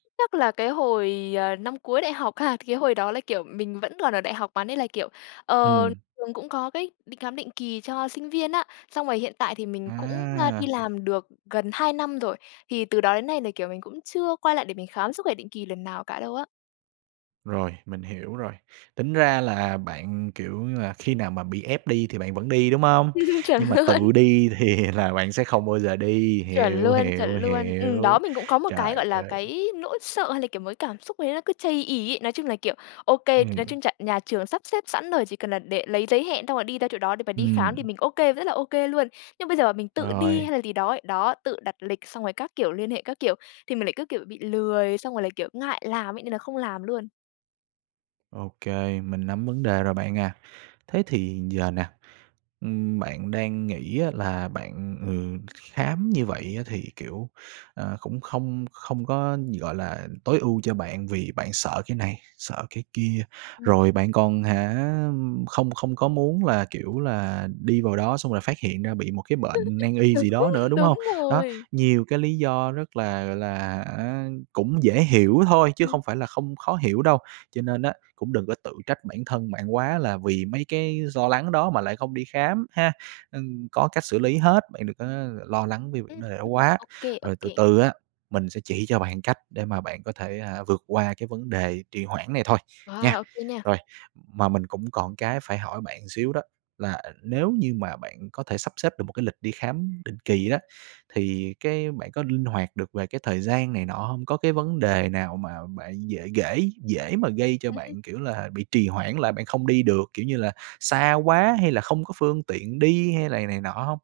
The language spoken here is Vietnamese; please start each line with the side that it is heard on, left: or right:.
left: Chắc là cái hồi, ờ, năm cuối đại học ha, cái hồi đó là, kiểu, mình vẫn còn ở đại học mà, nên là, kiểu, ờ,
right: Ừm.
left: trường cũng có cái định khám định kỳ cho sinh viên á. Xong rồi hiện tại thì mình cũng, a, đi
right: À!
left: làm được gần 2 năm rồi, thì từ đó đến nay là, kiểu, mình cũng chưa quay lại để mình khám sức khỏe định kỳ lần nào cả đâu á.
right: Rồi, mình hiểu rồi, tính ra là bạn, kiểu như là, khi nào mà bị ép đi thì bạn vẫn đi, đúng hông?
left: Chuẩn
right: Nhưng mà tự
left: luôn.
right: đi thì là bạn sẽ không bao giờ đi,
left: Chuẩn
right: hiểu,
left: luôn, chuẩn
right: hiểu,
left: luôn. Ừm, đó,
right: hiểu.
left: mình cũng có một cái, gọi
right: Trời
left: là,
right: ơi.
left: cái nỗi sợ hay là, kiểu, một cái cảm xúc gì đấy nó cứ chây ỳ ấy. Nói chung là, kiểu, ô kê, nói
right: Ừm.
left: chung chà nhà trường sắp xếp sẵn rồi, chỉ cần là đệ lấy giấy hẹn xong rồi đi ra chỗ đó để mà đi khám thì
right: Ừm.
left: mình ô kê, rất là ô kê luôn. Nhưng bây giờ mà mình tự đi hay
right: Rồi.
left: là gì đó ấy, đó, tự đặt lịch xong rồi các kiểu, liên hệ các kiểu thì mình lại cứ, kiểu, bị lười xong rồi lại, kiểu, ngại làm ấy, nên là không làm luôn.
right: Ô kê, mình nắm vấn đề rồi bạn à. Thế thì giờ nè, ừm, bạn đang nghĩ á là bạn, ừ, kh khám như vậy á thì, kiểu, ờ, cũng không không có, nh gọi là, tối ưu cho bạn vì bạn sợ cái này, sợ cái kia,
left: Ừm.
right: rồi bạn còn, hả, không không có muốn là, kiểu là, đi vào đó xong là phát hiện ra bị một cái bệnh nan y gì đó
left: Đúng,
right: nữa, đúng hông?
left: đúng
right: Đó,
left: rồi.
right: nhiều cái lý do rất là, gọi là hả, cũng dễ hiểu thôi, chứ
left: Ừm.
right: không phải là không khó hiểu đâu. Cho nên á, cũng đừng có tự trách bản thân bạn quá, là vì mấy cái do lắng đó mà lại không đi khám, ha? Ừm, có cách xử lý hết, bạn đừng có l lo lắng vì c
left: Ừm,
right: vấn đề đó
left: ừm,
right: quá,
left: ô kê, ô
right: rồi từ
left: kê.
right: từ á, mình sẽ chỉ cho bạn cách để mà bạn có thể, à, vượt qua cái vấn đề trì hoãn này thôi, nha.
left: Wow, ô kê nha.
right: Rồi, mà mình cũng còn cái phải hỏi bạn một xíu đó, là nếu như mà bạn có thể sắp xếp được một cái lịch đi khám định kỳ á thì cái bạn có linh hoạt được về cái thời gian này nọ hông? Có cái vấn đề nào mà bạn dễ ghễ dễ mà gây cho bạn, kiểu là, bị trì hoãn lại bạn không đi được, kiểu như là, xa quá hay là không có phương tiện đi hay lày này nọ hông?